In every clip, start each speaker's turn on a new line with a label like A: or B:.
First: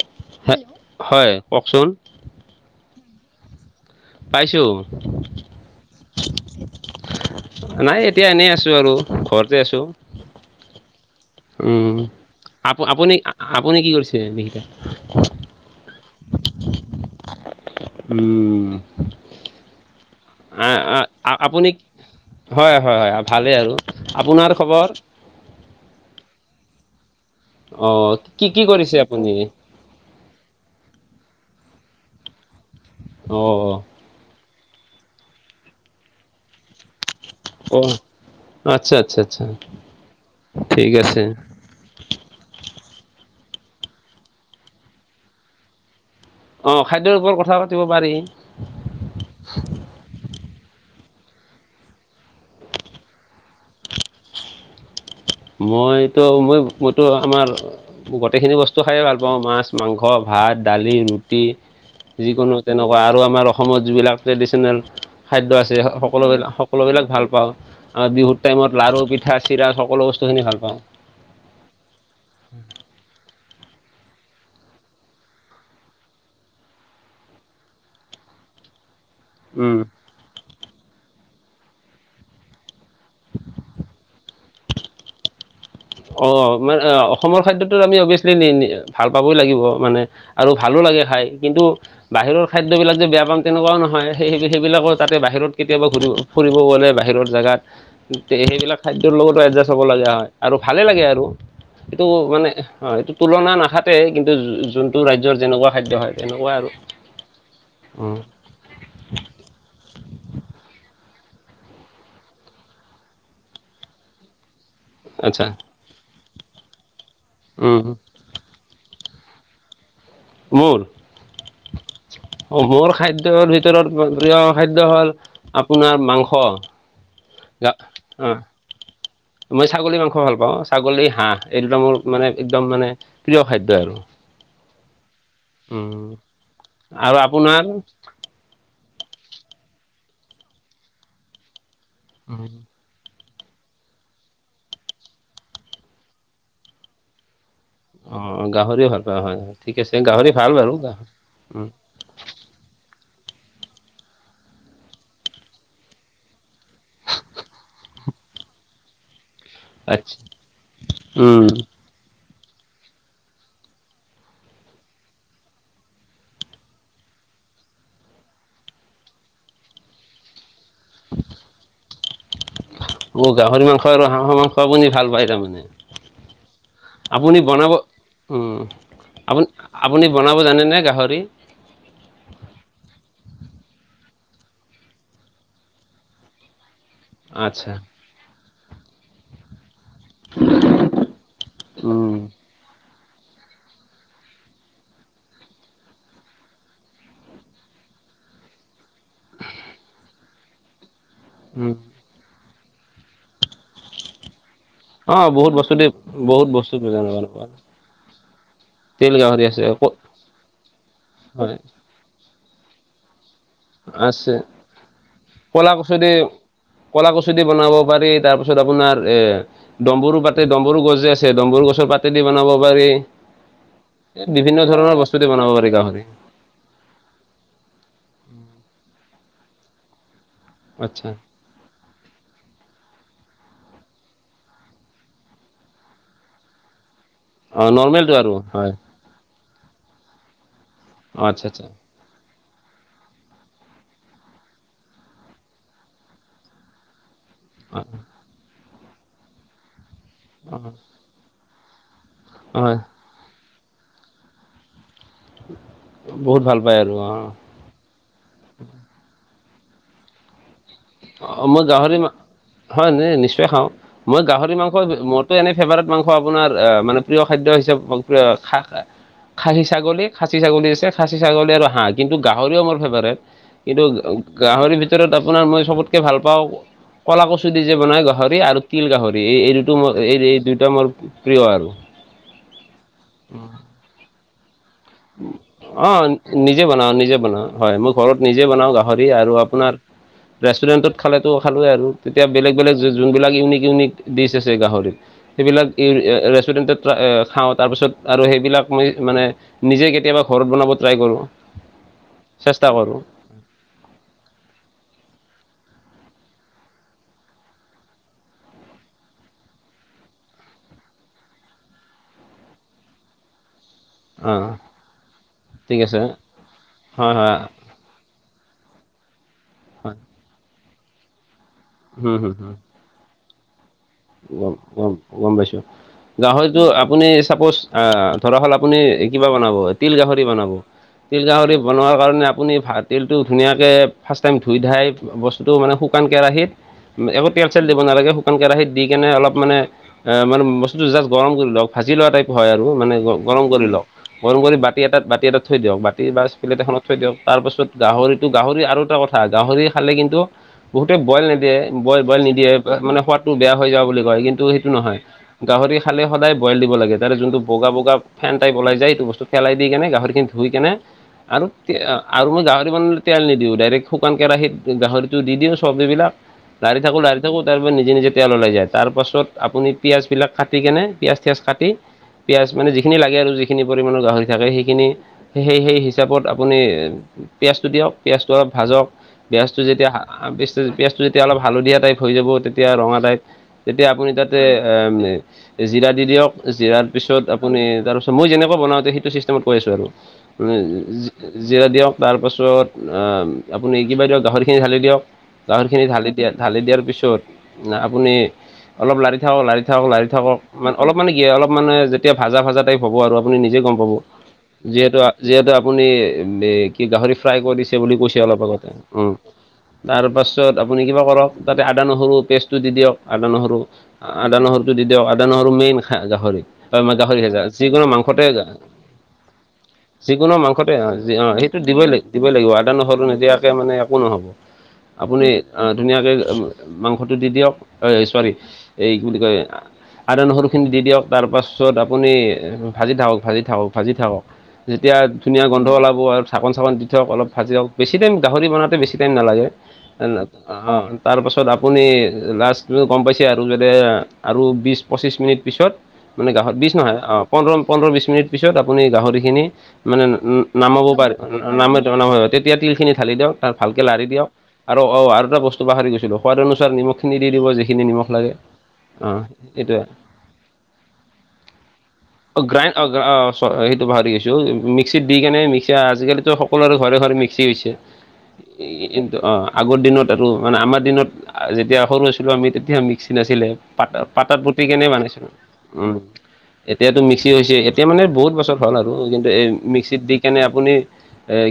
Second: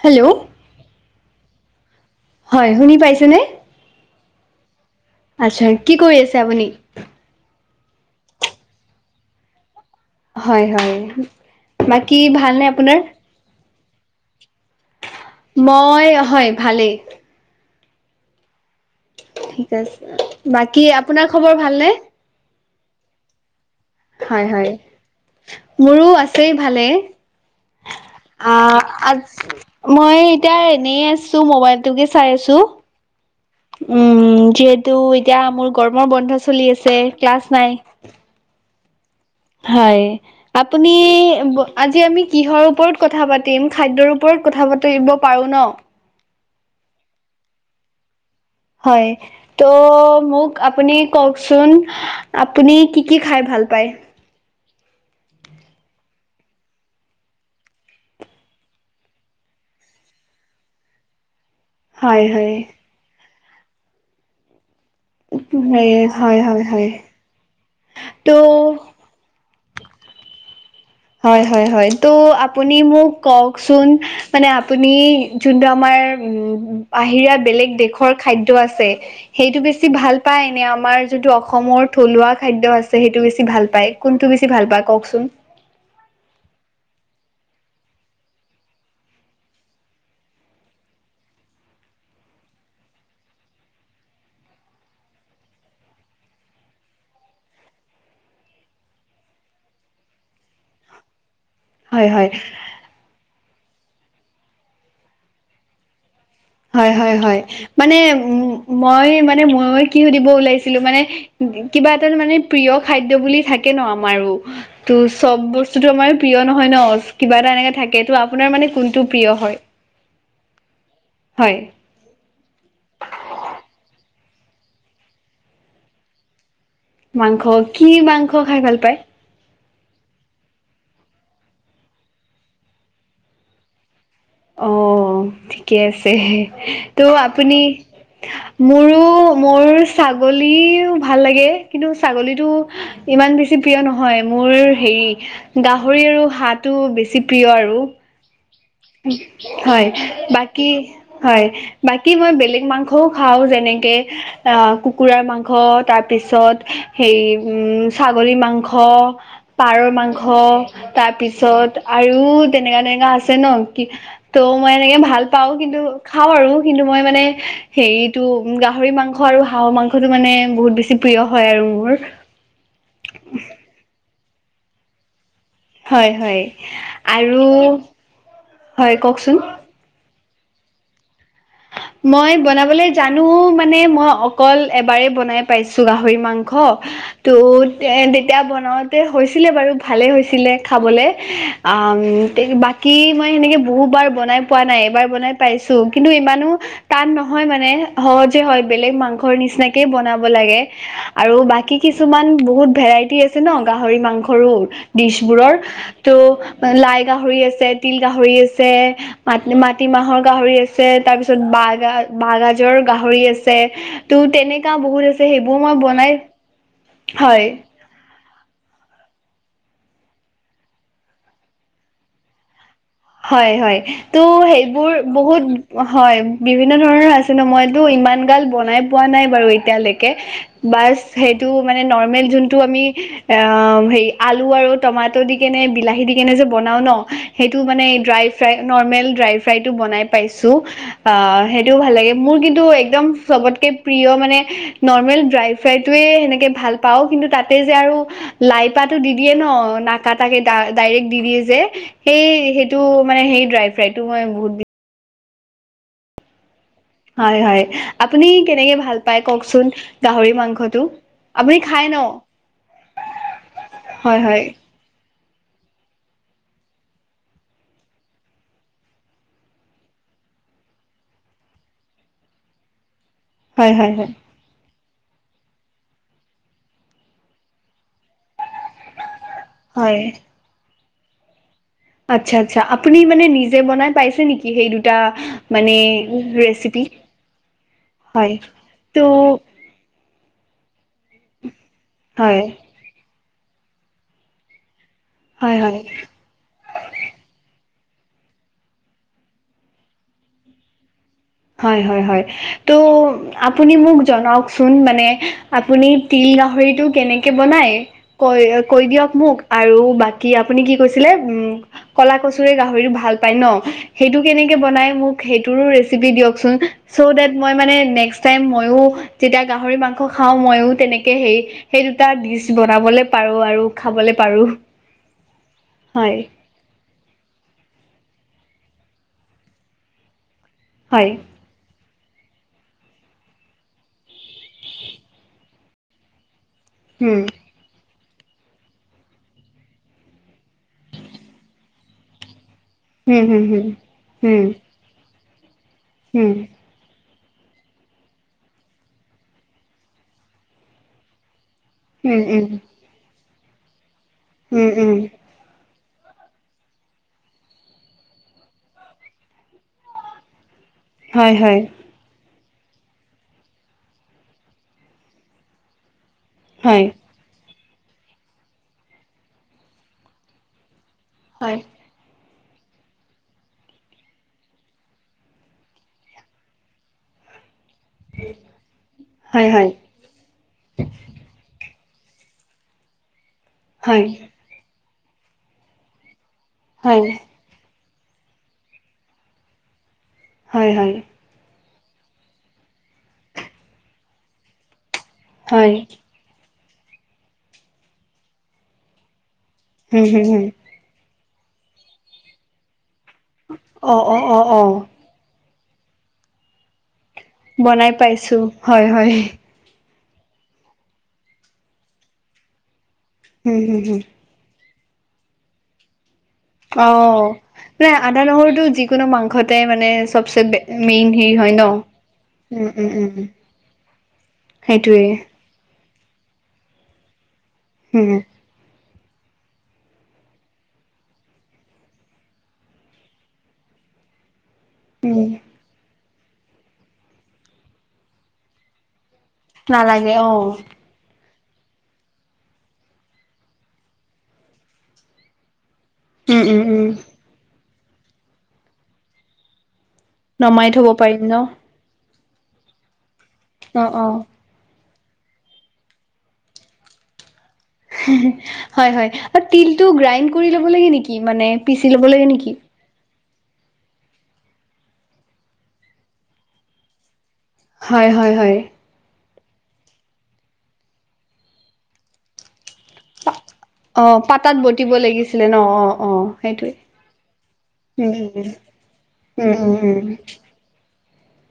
A: Hello
B: হয় কওকচোন।
A: হয় শুনি পাইছনে?
B: পাইছোঁ
A: আচ্ছা কি কৰি আছে আপুনি
B: নাই এতিয়া এনেই আছো আৰু ঘৰতে আছো
A: হয় হয় বাকী ভালনে
B: আপ
A: আপোনাৰ
B: আপুনি আপুনি কি কৰিছে মিলটা
A: মই হয় ভালেই
B: উম
A: ঠিক আছে
B: আ-
A: বাকী
B: আ-
A: আপোনাৰ
B: আ-
A: খবৰ
B: আপুনি
A: ভালনে?
B: হয় হয় হয় ভালেই আৰু
A: হয়
B: আপোনাৰ
A: হয়
B: খবৰ
A: মোৰো আছেই ভালে
B: অঁ কি কি
A: আহ
B: কৰিছে
A: আজ
B: আপুনি
A: মই এতিয়া এনে আছো মবাইলটোকে চাই আছো
B: অ অ
A: উম যিহেতু এতিয়া মোৰ গৰমৰ বন্ধ চলি আছে। ক্লাছ নাই।
B: অ আচ্ছা আচ্ছা আচ্ছা
A: হয়
B: ঠিক
A: আপুনি
B: আছে
A: ব আজি আমি কিহৰ ওপৰত কথা পাতিম খাদ্যৰ ওপৰত কথা পাতিব পাৰোঁ ন।
B: অঁ খাদ্যৰ ওপৰত কথা পাতিব পাৰি
A: হয় ত' মোক আপুনি কওকচোন আপুনি কি কি খাই ভাল পায়।
B: মইতো মই মইতো আমাৰ গোটেইখিনি বস্তু খাই ভাল পাওঁ মাছ, মাংস, ভাত, দালি, ৰুটি
A: হয়
B: টি
A: হয়
B: যিকোনো তেনেকুৱা আৰু আমাৰ অসমত যিবিলাক ট্ৰেডিশ্যনেল খাদ্য আছে
A: হয়
B: সকলোবিল
A: হয় হয়
B: সকলোবিলাক ভাল পাওঁ
A: ত'
B: বিহুত টাইমত লাড়ু পিঠা চিৰা সকলো বস্তু বস্তুখিনি ভাল পাওঁ।
A: হয় হয় হয় ত' আপুনি মোক কওকচোন? মানে, আপুনি যোনটো আমাৰ উ বাহিৰা বেলেগ দেশৰ খাদ্য আছে সেইটো
B: উম
A: বেছি ভাল পায় নে, আমাৰ যোনটো অসমৰ থলুৱা খাদ্য আছে সেইটো বেছি ভাল পায়, কোনটো বেছি ভাল পায় কওকচোন?
B: অঁ মানে অসমৰ খাদ্যটোত আমি অবিয়াচলি নি নি ভাল পাবই লাগিব মানে আৰু ভালো লাগে খাই কিন্তু, বাহিৰৰ খাদ্যবিলাক যে বেয়া পাম তেনেকুৱাও নহয়। সেই স সেইবিলাকো তাতে বাহিৰত কেতিয়াবা ঘূৰিব ফুৰিব গ'লে বাহিৰৰ জেগাত সেইবিলাক খাদ্যৰ লগতো এডজাষ্ট হ'ব লগা হয়, আৰু ভালেই লাগে আৰু এইটো
A: হয় হয়
B: মানে হয় এইটো তুলনা নাখাতে কিন্তু যোনটো ৰাজ্যৰ যেনেকুৱা খাদ্য হয়। তেনেকুৱা আৰু
A: হয় হয় হয় মানে
B: উম,
A: উ মই মানে মই কি সুধিব ওলাইছিলো মানে কিবা এটা মানে প্ৰিয় খাদ্য বুলি থাকে ন আমাৰো। ত' চব
B: আচ্ছা
A: বস্তুটো আমাৰ প্ৰিয় নহয় ন, কিবা এটা এনেকৈ
B: উম, উম।
A: থাকে ত' আপোনাৰ মানে কোনটো প্ৰিয় হয়?
B: মোৰ
A: হয়
B: অ মোৰ খাদ্যৰ ভিতৰত প্ৰিয় খাদ্য হ'ল আপোনাৰ মাংস
A: মাংস
B: গা
A: কি মাংস
B: অ'
A: খাই ভাল পায়?
B: মই ছাগলী মাংস ভাল পাওঁ। ছাগলী, হাঁহ এই দুটা মোৰ মানে একদম মানে প্ৰিয় খাদ্যই আৰু
A: অ ঠিকে
B: উম,
A: আছে
B: আৰু
A: ত' আপুনি
B: আপোনাৰ
A: মোৰো মোৰ ছাগলীও ভাল লাগে কিন্তু ছাগলীটো।
B: উম,
A: ইমান বেছি প্ৰিয় নহয় মোৰ হেৰি গাহৰি আৰু হাঁহটো বেছি প্ৰিয় আৰু
B: অ' গাহৰিও ভাল পাওঁ ঠিক
A: হয়
B: আছে গাহৰি ভাল
A: বাকী
B: বাৰু গাহৰি
A: হয়!
B: উম,
A: বাকী মই বেলেগ মাংসও খাওঁ, যেনেকৈ আহ কুকুৰাৰ মাংস, তাৰ পিছত হেই উম ছাগলী মাংস। পাৰৰ
B: আচ্ছা
A: মাংস
B: উম,
A: তাৰপিছত আৰু তেনেকা তেনেকা আছে ন কি ত' মই এনেকে ভাল পাও কিন্তু খাওঁ আৰু কিন্তু মই মানে হেৰিত ত গাহৰি মাংস আৰু হাঁহৰ মাংসটোটো মানে বহুত বেছি প্ৰিয় হয় আৰু মোৰ
B: অ গাহৰি মাংস আৰু হাঁহৰ মাংস আপুনি ভাল পায় তাৰমানে
A: হয় হয় আৰু
B: আপুনি বনাব
A: হয় কওকচোন
B: আপুনি আপুনি বনাব জানেনে গাহৰি?
A: মই বনাবলৈ জানো মানে, মই অকল এবাৰেই বনাই পাইছো গাহৰি মাংস। ত
B: আচ্ছা
A: তেতিয়া বনাওঁতে হৈছিলে বাৰু ভালেই হৈছিলে খাবলৈ, আ
B: উম,
A: তে বাকী কী মই সেনেকে বহু বাৰ বনাই পোৱা নাই, এবাৰ বনাই পাইছো কিন্তু ইমানো তান নহয় মানে সহজে হয় বেলেগ মাংসৰ নিচিনাকে বনাব লাগে। আৰু
B: উম।
A: বাকী কিছুমান বহুত ভেৰাইটি আছে ন গাহৰি মাংসৰো
B: অ বহুত
A: ডিচবোৰৰ
B: বস্তু দেই
A: ত'
B: বহুত বস্তু
A: লাই
B: বনাব
A: গাহৰি
B: পাৰা
A: আছে তিল গাহৰি আছে
B: তিল
A: ম
B: গাহৰি আছে
A: মাটিমাহৰ গাহৰি আছে তাৰপিছত
B: হয়
A: বা বাহ গাজৰ গাহৰি আছে ত
B: আছে
A: তেনেকা বহুত আছে সেইবোৰ
B: কলা
A: মই
B: কচু
A: বনাই
B: [unintelligible] কলা কচু দি
A: হয়
B: বনাব পাৰি তাৰ পিছত আপোনাৰ এ ডম্বৰু পাতে, ডম্বৰু গছ যে আছে ডম্বৰু গছৰ পাতে দি বনাব পাৰি। [unintelligible]
A: হয়-হয়। ত'
B: এ বিভিন্ন
A: সেইবোৰ
B: ধৰণৰ বস্তু দি
A: বহুত
B: বনাব পাৰি গাহৰি
A: হয় [unintelligible] বিভিন্ন ধৰণৰ আছে ন মইতো ইমান গাল বনাই পোৱা নাই বাৰু এতিয়ালৈকে বাছ
B: আচ্ছা
A: সেই [inaudible] [unintelligible] তো মানে নৰ্মেল যোৱাটো আমি আহ হেৰি আলু আৰু টমাটৰ দি কেনে বিলাহী দি কেনে যে বনাওঁ ন, সেইটো
B: অ
A: মানে
B: নৰ্মেলটো
A: ড্ৰাই
B: আৰু
A: ফ্ৰাই
B: হয়
A: নৰ্মেল ড্ৰাই [unintelligible] ফ্ৰাইটো বনাই পাইছোঁ,
B: অ
A: আহ
B: আচ্ছা আচ্ছা
A: সেইটোও ভাল লাগে। [unintelligible] মোৰ কিন্তু একদম চবতকে প্ৰিয় মানে নৰ্মেল ড্ৰাই ফ্ৰাইটোৱেই সেনেকে ভাল পাওঁ, কিন্তু [unintelligible] তাতে যে আৰু
B: অ
A: লাইপাতটো দি দিয়ে ন নাকাতাকে [unintelligible] ডাইৰেক্ট দি দিয়ে যে। সেই
B: অ হয়
A: সেইটো মানে সেই ড্ৰাই ফ্ৰাইটো মই বহুত [unintelligible]
B: বহুত ভাল পায় আৰু অঁ। [unintelligible]
A: হয়-হয়। আপুনি কেনেকে ভাল পায় কওঁকচোন গাহৰি মাংস? [unintelligible]
B: অ মই গাহৰি মা [unintelligible] হয় নিশ্চয় খাওঁ।
A: হয়
B: মই
A: হয়
B: গাহৰি মাংস [unintelligible] মোৰতো এনেই ফেভাৰেট মাংস আপোনাৰ আহ মানে প্ৰিয় খাদ্য হিচাপে খ [unintelligible] খাচী ছাগলী, খাচী ছাগলী আছে, খাচী ছাগলী আৰু হাঁহ কিন্তু গাহৰিও মোৰ ফেভৰেট। [unintelligible]
A: হয়
B: কিন্তু
A: হয় হয়
B: গাহৰি ভিতৰত আপোনাৰ মই [unintelligible] চবতকে ভাল পাওঁ কলা কচু দি যে বনাই গাহৰি আৰু তিল গাহৰি এই [unintelligible] এইটো মোৰ
A: হয়
B: [unintelligible] এই-এই দুইটা মোৰ প্ৰিয় আৰু।
A: আচ্ছা-আচ্ছা। আপুনি মানে নিজে বনাই পাইছে নেকি সেই দু [unintelligible]
B: অঁ নিজে বনাওঁ, নিজে বনাওঁ হয় মই ঘৰত
A: হয়
B: নিজে বনাওঁ
A: ত'
B: গাহৰি আৰু আপোনাৰ [unintelligible] ৰেষ্টুৰেন্টত খালেতো খালোৱে আৰু তেতিয়া
A: হয়
B: বেলেগ-বেলেগ [unintelligible] যোনবিলাক ইউনিক-ইউনিক ডিচ আছে গাহৰিৰ
A: হয়
B: সেইবিলাক
A: হয়
B: [unintelligible] ৰেষ্টুৰেণ্টত [unintelligible] খাওঁ তাৰপিছত আৰু সেইবিলাক [unintelligible] মই মানে নিজে কেতিয়াবা ঘৰত বনাব ট্ৰাই কৰোঁ।
A: হয়-হয়-হয়।
B: চেষ্টা
A: ত'
B: কৰোঁ
A: [unintelligible] আপুনি মোক জনাওক চোন মানে আপুনি তিল গাহৰিটো কেনেকে বনায়? [unintelligible] কৈ-কৈ দিয়ক মোক আৰু বাকী আপুনি কি কৈছিলে উম [unintelligible] কলা কচুৰে গাহৰিটো ভাল পায় ন। [unintelligible] সেইটো
B: অ
A: কেনেকে বনায় মোক সেইটোৰো
B: ঠিক আছে
A: ৰেচেপি দিয়ক চোন। চ
B: হয় হয়
A: দেট মই মানে নেক্স [unintelligible] টাইম মইয়ো যেতিয়া গাহৰি মাংস খাওঁ, মইও তেনেকে সেই-সেই দুটা ডিছ বনাবলৈ [unintelligible] পাৰোঁ আৰু [unintelligible] পাৰো
B: গম-গম-গম পাইছোঁ।
A: হয়
B: গাহৰিত [unintelligible] টো আপুনি চাপ'জ এ ধৰা হ'ল আপুনি কিবা বনাব, তিল গাহৰি বনাব। [unintelligible]
A: হয়
B: তিল গাহৰি বনোৱাৰ কাৰণে আপুনি তিলটো ধুনীয়াকে ফাৰ্ষ্ট টাইম ধুই ধাই বস্তু [unintelligible] বস্তুটো মানে শুকান কেৰাহিত
A: উম
B: একো তেল-চেল দিব নালাগে শুকান কেৰাহিত [unintelligible] দি কেনে অলপ মানে [unintelligible] মানে বস্তুটো জাষ্ট গৰম কৰি লওক। ভাজি লোৱা টাইপ হয় আৰু মানে
A: উম হুম
B: গৰম কৰি লওক, গৰম
A: হুম
B: কৰি বাতি এটাত, বাতি এটাত থৈ দিয়ক বাতি [unintelligible] [unintelligible] বা
A: উম
B: প্লেট এখনত থৈ দিয়ক তাৰপাছত গাহৰিটো গাহৰি আৰু এটা কথা গাহৰি খালে কিন্তু বহুতে বইল নিদিয়ে [unintelligible]
A: উম উম
B: বইল-বইল
A: উম
B: নিদিয়ে, মানে সোৱাদটো বেয়া হৈ যোৱা বুলি কয় কিন্তু
A: উম
B: সেইটো
A: উম
B: নহয়। [unintelligible] গাহৰি খালে সদায় বইল দিব লাগে তাৰে যোনটো বগা-বগা ফেন টাইপ ওলাই যায় এইটো বস্তু পেলাই দি কেনে, গাহৰিখিনি ধুই কেনে [unintelligible]
A: হয়
B: আৰু
A: হয়
B: কি আহ [unintelligible] আৰু মই গাহৰি বনালে তেল নিদিওঁ, ডাইৰেক্ট শুকান কেৰাহীত গাহৰিটো দি দিওঁ, চব্জিবিলাক [unintelligible] লাৰি
A: হয়
B: থাকোঁ, লাৰি থাকোঁ তাৰপৰা নিজে-নিজে তেল ওলাই যায়। তাৰ পাছত আপুনি পিঁয়াজবিলাক কাটি কেনে [unintelligible] পিঁয়াজ-চিঁয়াজ কাটি [unintelligible] পিঁয়াজ মানে যিখিনি লাগে আৰু যিখিনি পৰিমাণৰ গাহৰি থাকে, সেইখিনি সেই-সেই হিচাপত আপুনি [unintelligible] পিঁয়াজটো দিয়ক পিয়ঁয়জটো অলপ ভাজক
A: হয়
B: পিঁয়াজটো
A: হয়
B: যেতিয়া পিঁছটো পিঁয়াজটো যেতিয়া অলপ হালধীয়া টাইপ হৈ যাব তেতিয়া ৰঙা টাইপ
A: হয়
B: যেতিয়া
A: হয়
B: আপুনি তাত দে জিৰা দি দিয়ক জিৰাৰ
A: হয়
B: পিছত আপুনি তাৰপিছত মই যেনেকুৱা বনাওঁতে সেইটো ছিষ্টেমত কৈ আছোঁ আৰু মানে
A: হয় হয়
B: জিৰা দিয়ক তাৰপাছত আহ আপুনি কিবা দিয়ক গাহৰি খিনি ধালি দিয়ক গাহৰি
A: হয়
B: খিনি ঢালি দিয়া ঢালি দিয়াৰ পিছত আপুনি অলপ লাৰি থাকক লাৰি থাকক
A: হুম
B: লাৰি
A: হুম
B: থাকক
A: হুম
B: মান অলপ মানে কি অলপ মানে যেতিয়া ভাজা ভাজা টাইপ হ'ব আৰু আপুনি নিজে গম পাব
A: অ অ অ অ
B: যিহেতু যিহেতু আপুনি কি গাহৰি ফ্ৰাই কৰি দিছে
A: বনাই
B: বুলি কৈছে
A: পাইছো
B: অলপ আগতে
A: হয়
B: উম
A: হয়
B: তাৰ পাছত আপুনি কিবা কৰক তাতে আদা নহৰু পেষ্টটো দি দিয়ক আদা
A: হুম
B: নহৰু
A: হুম হুম
B: আদা নহৰু যদি দিয়ক আদা নহৰু মেইন গাহৰি ত
A: অ
B: মই গাহৰি সেজা যিকোনো
A: মানে আদা
B: মাংসতে
A: নহৰুটো যিকোনো মাংসতে মানে
B: যিকোনো
A: চবচে
B: মাংসতে আহ
A: মেইন
B: অ
A: হেৰি হয়
B: সেইটো
A: ন
B: দিবই লাগিব দিবই লাগিব
A: উম
B: আদা
A: উম
B: নহৰু
A: উম
B: নিদিয়াকে মানে একো নহব
A: সেইটোৱে
B: অ ধুনীয়াকৈ মাংসটো দি দিয়ক হয়
A: উম
B: ছৰি এই কি বুলি কয় আদা নহৰুখিনি দি দিয়ক তাৰপাছত আপুনি ভাজি থাকক ভাজি থাকক ভাজি থাকক যেতিয়া
A: উম
B: ধুনীয়া গন্ধ ওলাব আৰু ধাকন চাকন দি থ ওক ভাজি লওক বেছি টাইম গাহৰি বনাওঁতে বেছি টাইম নালাগে ন অ তাৰপাছত আপুনি লাষ্ট গম পাইছে আৰু যাতে আৰু বিছ পঁচিছ মিনিট পিছত মানে
A: উম
B: গাহত
A: উম
B: বি
A: উম
B: নহয় অ পোন্ধৰ পোন্ধৰ বিশ মিনিট পিছত আপুনি গাহৰিখিনি মানে
A: নমাই
B: নামাব
A: থব
B: পাৰি
A: পাৰিম ন
B: নাম নহয় তেতিয়া তিলখিনি ঢালি দিয়ক তাৰ ভালকে
A: অ
B: লাৰি
A: অ
B: দিয়ক আৰু অ আৰু এটা বস্তু পাহৰি গৈছিলো সোৱাদ অনুসাৰ নিমখিনি দি দিব যি
A: হয় হয়
B: এইটোয়ে
A: তিলটো গ্ৰাইণ্ড কৰি ল'ব লাগে নেকি মানে পিচি ল'ব লাগে নেকি
B: গ্ৰাইণ্ড অ অ সেইটো পাহৰি গৈছো মিক্সিত দি কেনে মিক্সি আজিকালিতো সকলোৰে ঘৰে ঘৰে মিক্সি হৈছে
A: হয় হয় হয়
B: আগৰ দিনত এইটো মানে আমাৰ দিনত যেতিয়া সৰু আছিলো আমি তেতিয়া মিক্সি নাছিলে পাত
A: অ
B: পাতাত পুতি কেনে
A: বটিব
B: মানে
A: লাগিছিলে ন অ
B: উম
A: অ সেইটোৱে।
B: এতিয়াতো মিক্সি হৈছে এতিয়া মানে
A: উম
B: বহুত
A: উম
B: বছৰ হ'ল আৰু কিন্তু এই
A: উম উম
B: মিক্সিত
A: উম
B: দি কেনে আপুনি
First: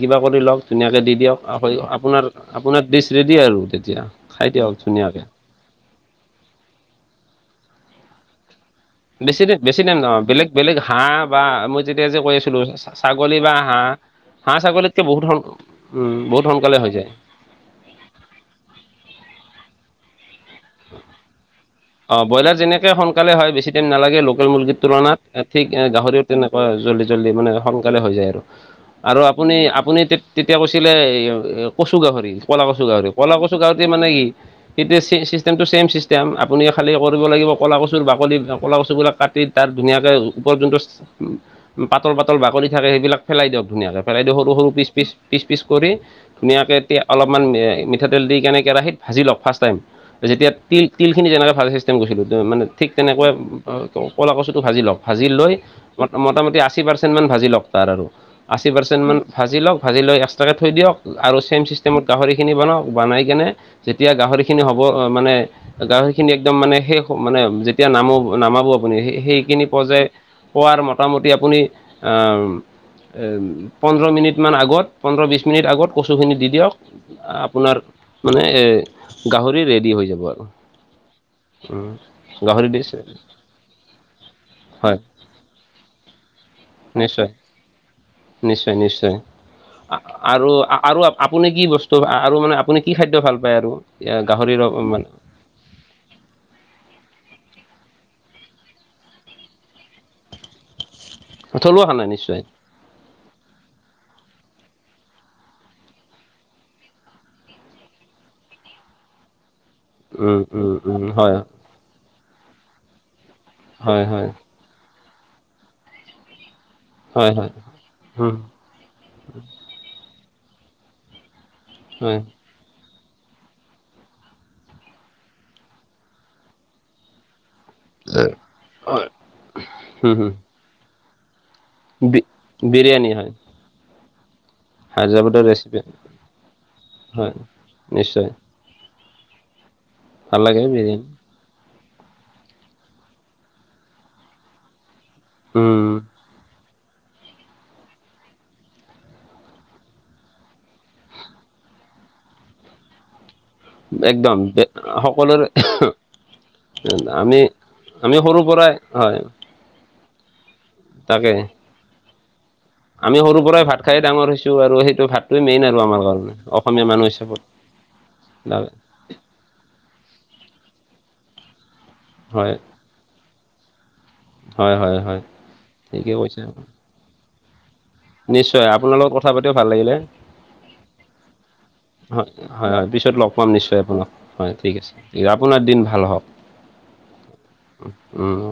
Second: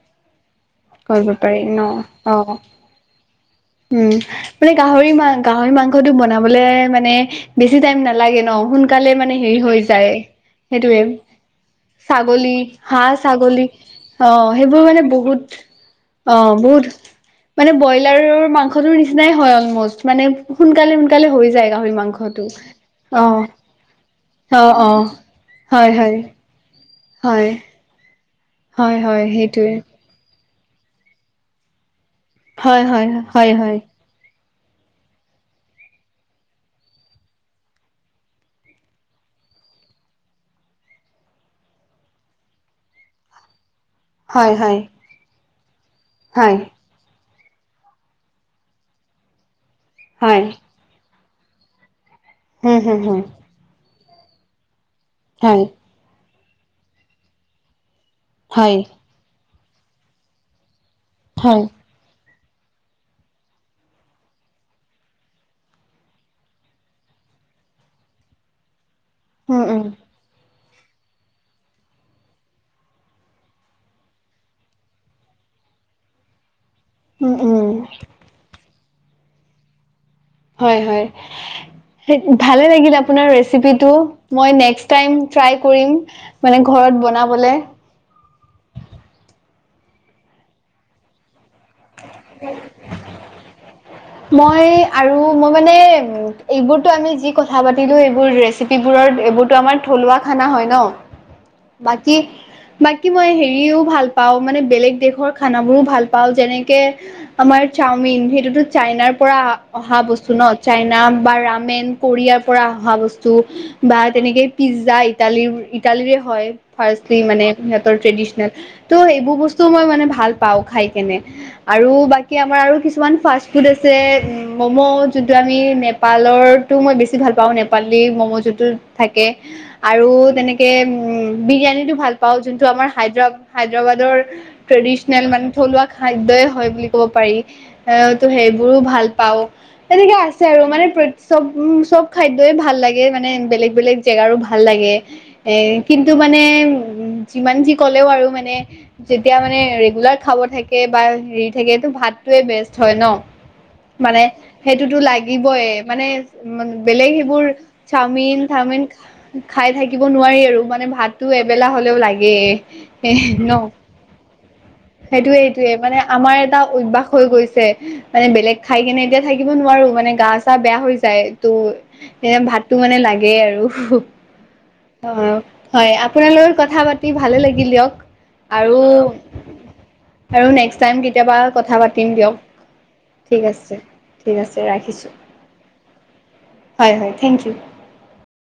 B: কিবা কৰি লওক ধুনীয়াকৈ দি
A: কৰিব
B: দিয়ক
A: পাৰি ন
B: আপোনাৰ
A: অ
B: আপোনাৰ ডিষ্ট ৰেডি আৰু তেতিয়া
A: উম
B: খাই
A: মানে
B: দিয়ক
A: গাহৰি
B: ধুনীয়াকে
A: মা গাহৰি মাংসটো বনাবলে মানে বেছি টাইম নালাগে ন সোনাল সোনকালে মানে
B: বেছি দে
A: হেৰি হৈ
B: বেছি টাইম
A: যায়
B: নহয় বেলেগ বেলেগ
A: সেইটোৱে
B: হাঁহ বা মই যেতিয়া যে কৈ
A: ছাগলী
B: আছিলোঁ
A: হাঁহ
B: বা
A: ছাগলী
B: হাঁহ
A: অ
B: হাঁহ
A: সেইবোৰ মানে
B: ছাগলীতকৈ
A: বহুত
B: সন- উম
A: অ
B: সোনকালে
A: বহুত
B: হৈ যায়
A: মানে ব্ৰইলাৰৰ মাংসটোৰ নিচিনাই হয় অলমষ্ট মানে সোনকালে সোনকালে হৈ যায় গাহৰি
B: অ
A: মাংসটো
B: ব্ৰইলাৰ যেনেকে
A: অ
B: সোনকালে হয় বেছি টাইম নালাগে লোকেল
A: অ
B: মুৰ্গীৰ
A: অ
B: তুলনাত ঠিক
A: হয়, হয়,
B: গাহৰিও তেনেকুৱা জল্দি জল্দি
A: হয়।
B: মানে সোনকালে হৈ যায় আৰু
A: হয়,
B: আৰু
A: হয়,
B: আপুনি
A: সেইটোৱে
B: আপুনি তে তেতিয়া কৈছিলে এ কচু গাহৰি কলা
A: হয়,
B: কচু
A: হয়,
B: গাহৰি কলা
A: হয়,
B: কচু
A: হয়,
B: গাহৰি মানে কি ইতিয়া [unintelligible] চিষ্টেমটো চেইম ছিষ্টেম আপুনি খালী কৰিব লাগিব ক'লা কচুৰ বাকলি কলা কচুবিলাক কাটি তাত ধুনীয়াকৈ ওপৰত যোনটো পাতল পাতল বাকলি থাকে সেইবিলাক পেলাই দিয়ক ধুনীয়াকে, [unintelligible] [unintelligible] সৰু
A: হয়,
B: সৰু
A: হয়,
B: পিচ পিচ পিচ পিচ কৰি
A: হয়।
B: ধুনীয়াকে তেতিয়া অলপমান মিঠাতেল দি কেনে কেৰাহীত ভাজি লওক ফাৰ্ষ্ট টাইম
A: হয়,
B: যেতিয়া তিল তিলখিনি যেনেকৈ ভাজি, গৈছিলো তেওঁ মানে
A: হুম,
B: ঠিক
A: হুম, হুম,
B: তেনেকৈ কলা কচুটো ভাজি লওক ভাজি লৈ,
A: হয়,
B: ম মোটামুটি আশী পাৰ্চেণ্ট মান ভাজি লওক তাৰ আৰু আশী
A: হয়,
B: পাৰ্চেণ্ট মান, ভাজি লওক ভাজি লৈ এক্সট্ৰাকৈ থৈ দিয়ক আৰু
A: হয়,
B: ছেম চিষ্টেম, গাহৰিখিনি বনাওক বনাই কেনে যেতিয়া গাহৰিখিনি হ'ব, মানে গাহৰি খিনি একদম মানে শেষ মানে যেতিয়া নাম নামাব আপুনি
A: উম,
B: সেইখিনি
A: উম।
B: পৰ্যায় পোৱাৰ মোটামুটি আপুনি পোন্ধৰ মিনিটমান আগত পোন্ধৰ বিছ মিনিট আগত কচুখিনি দি দিয়ক,
A: উম, উম,
B: আপোনাৰ মানে গাহৰি ৰেডি হৈ যাব আৰু,
A: হয় হয়! ভালে
B: গাহৰি ডিছ
A: লাগিলে আপোনাৰ ৰেচিপিটো, মই নেক্স
B: হয়
A: টাইম ট্ৰাই কৰিম! মানে ঘৰত
B: নিশ্চয়
A: বনাবলে,
B: নিশ্চয় নিশ্চয় আৰু আৰু আপুনি কি বস্তু, ত' আৰু মানে আপুনি কি খাদ্য ভাল পায় আৰু, গাহৰিৰ
A: মই
B: মানে
A: আৰু মই মানে এইবোৰতো আমি যি কথা পাতিলোঁ এইবোৰ ৰেচিপিবোৰ ৰ এইবোৰতো আমাৰ, থলুৱা খানা হয় ন
B: থলুৱা খানা
A: বাকী,
B: নিশ্চয়
A: বাকী মই হেৰিও ভাল পাওঁ মানে বেলেগ দেশৰ খানাবোৰো ভাল পাওঁ যেনে, আমাৰ চাওমিন সেইটোতো চাইনাৰ পৰা অহা, অহা বস্তু
B: উম
A: ন
B: উম
A: চাইনা
B: উম
A: বা
B: হয়
A: ৰামেন কোৰিয়াৰ পৰা অহা বস্তু বা
B: হয় হয়
A: তেনেকে, পিজ্জা ইটালীৰ ইটালীৰে হয় ফাষ্টলি
B: হয়
A: মানে
B: হয়
A: সিহঁতৰ
B: উম
A: ট্ৰেডিচনেল, ত' সেইবোৰ বস্তুও মই মানে ভাল পাও খাই কেনে আৰু
B: হয়
A: বাকী আমাৰ আৰু কিছু, কিছুমান ফাষ্টফুড আছে ম'ম' যোনটো আমি নেপালৰতো মই বেছি ভাল পাওঁ মানে। নেপালী মম যোনতো
B: হয়
A: থাকে আৰু
B: হুম হুম
A: তেনেকে উ বিৰিয়া নী, ভাল
B: বি
A: পাও যোনটো আমাৰ হাই
B: বিৰিয়ানী হয়
A: দৰাবাদৰ ট্ৰেডিচনেল
B: হায়দৰাবাদৰ
A: মানে
B: ৰেচিপি
A: থলুৱা খাদ্যই, হয় বুলি কব
B: হয়
A: পাৰি এ ত
B: নিশ্চয়
A: সেইবোৰো ভাল পাও তেনেকে
B: ভাল
A: আছে
B: লাগে
A: আৰু মানে প্ৰ,
B: বিৰিয়ানী
A: চব উ চব খাদ্যই ভাল লাগে মানে বেলেগ বেলেগ জেগাৰো ভাল লাগে, এ
B: উম
A: কিন্তু মানে উ যিমান যি ক'লেও আৰু মানে, যেতিয়া মানে ৰেগুলাৰ খাব থাকে বা হেৰি থাকেটো ভাতটোৱে বেষ্ট হয় ন? মানে
B: একদম
A: সেইটোতো
B: সকলোৰে
A: লাগিবই মানে উ বেলেগ
B: আমি
A: সেইবোৰ,
B: আমি
A: চাওমিন
B: সৰুৰ পৰাই
A: চাওমিন,
B: হয়
A: খাই থাকিব নোৱাৰি আৰু মানে ভাতো
B: তাকে
A: এবেলা হলেও লাগে,
B: আমি সৰুৰ
A: ন
B: পৰাই ভাত খাই ডাঙৰ হৈছো আৰু সেই,
A: সেইটোয়ে এইটোৱে মানে আমাৰ এটা অভ্যাস
B: মানুহ
A: হৈ
B: হিচাপত
A: গৈছে মানে বেলেগ
B: হয়
A: খাই কেনে এতিয়া, থাকিব নোৱাৰো মানে গা চা বেয়া হৈ যায় ত' এনে
B: হয়
A: ভাতটো মানে লাগে আৰু,
B: হয় হয়
A: অঁ,
B: হয়
A: হয়
B: ঠিকে
A: আপোনা
B: কৈছে
A: লগত কথা পাতি ভালে লাগিল দিয়ক
B: নিশ্চয়
A: আৰু,
B: আপোনাৰ লগত কথা ভাল লাগিলে
A: আৰু নেক্সট টাইম কেতিয়াবা কথা পাতিম
B: হয়
A: দিয়ক
B: হয় হয় পিছত লগ
A: ঠিক
B: পাম
A: আছে
B: নিশ্চয় আপোনাক! হয় ঠিক আছে
A: ৰাখিছোঁ
B: ঠিক আছে আপোনাৰ দিন ভাল হওক!
A: হয় হয় থেংক ইউ!
B: উম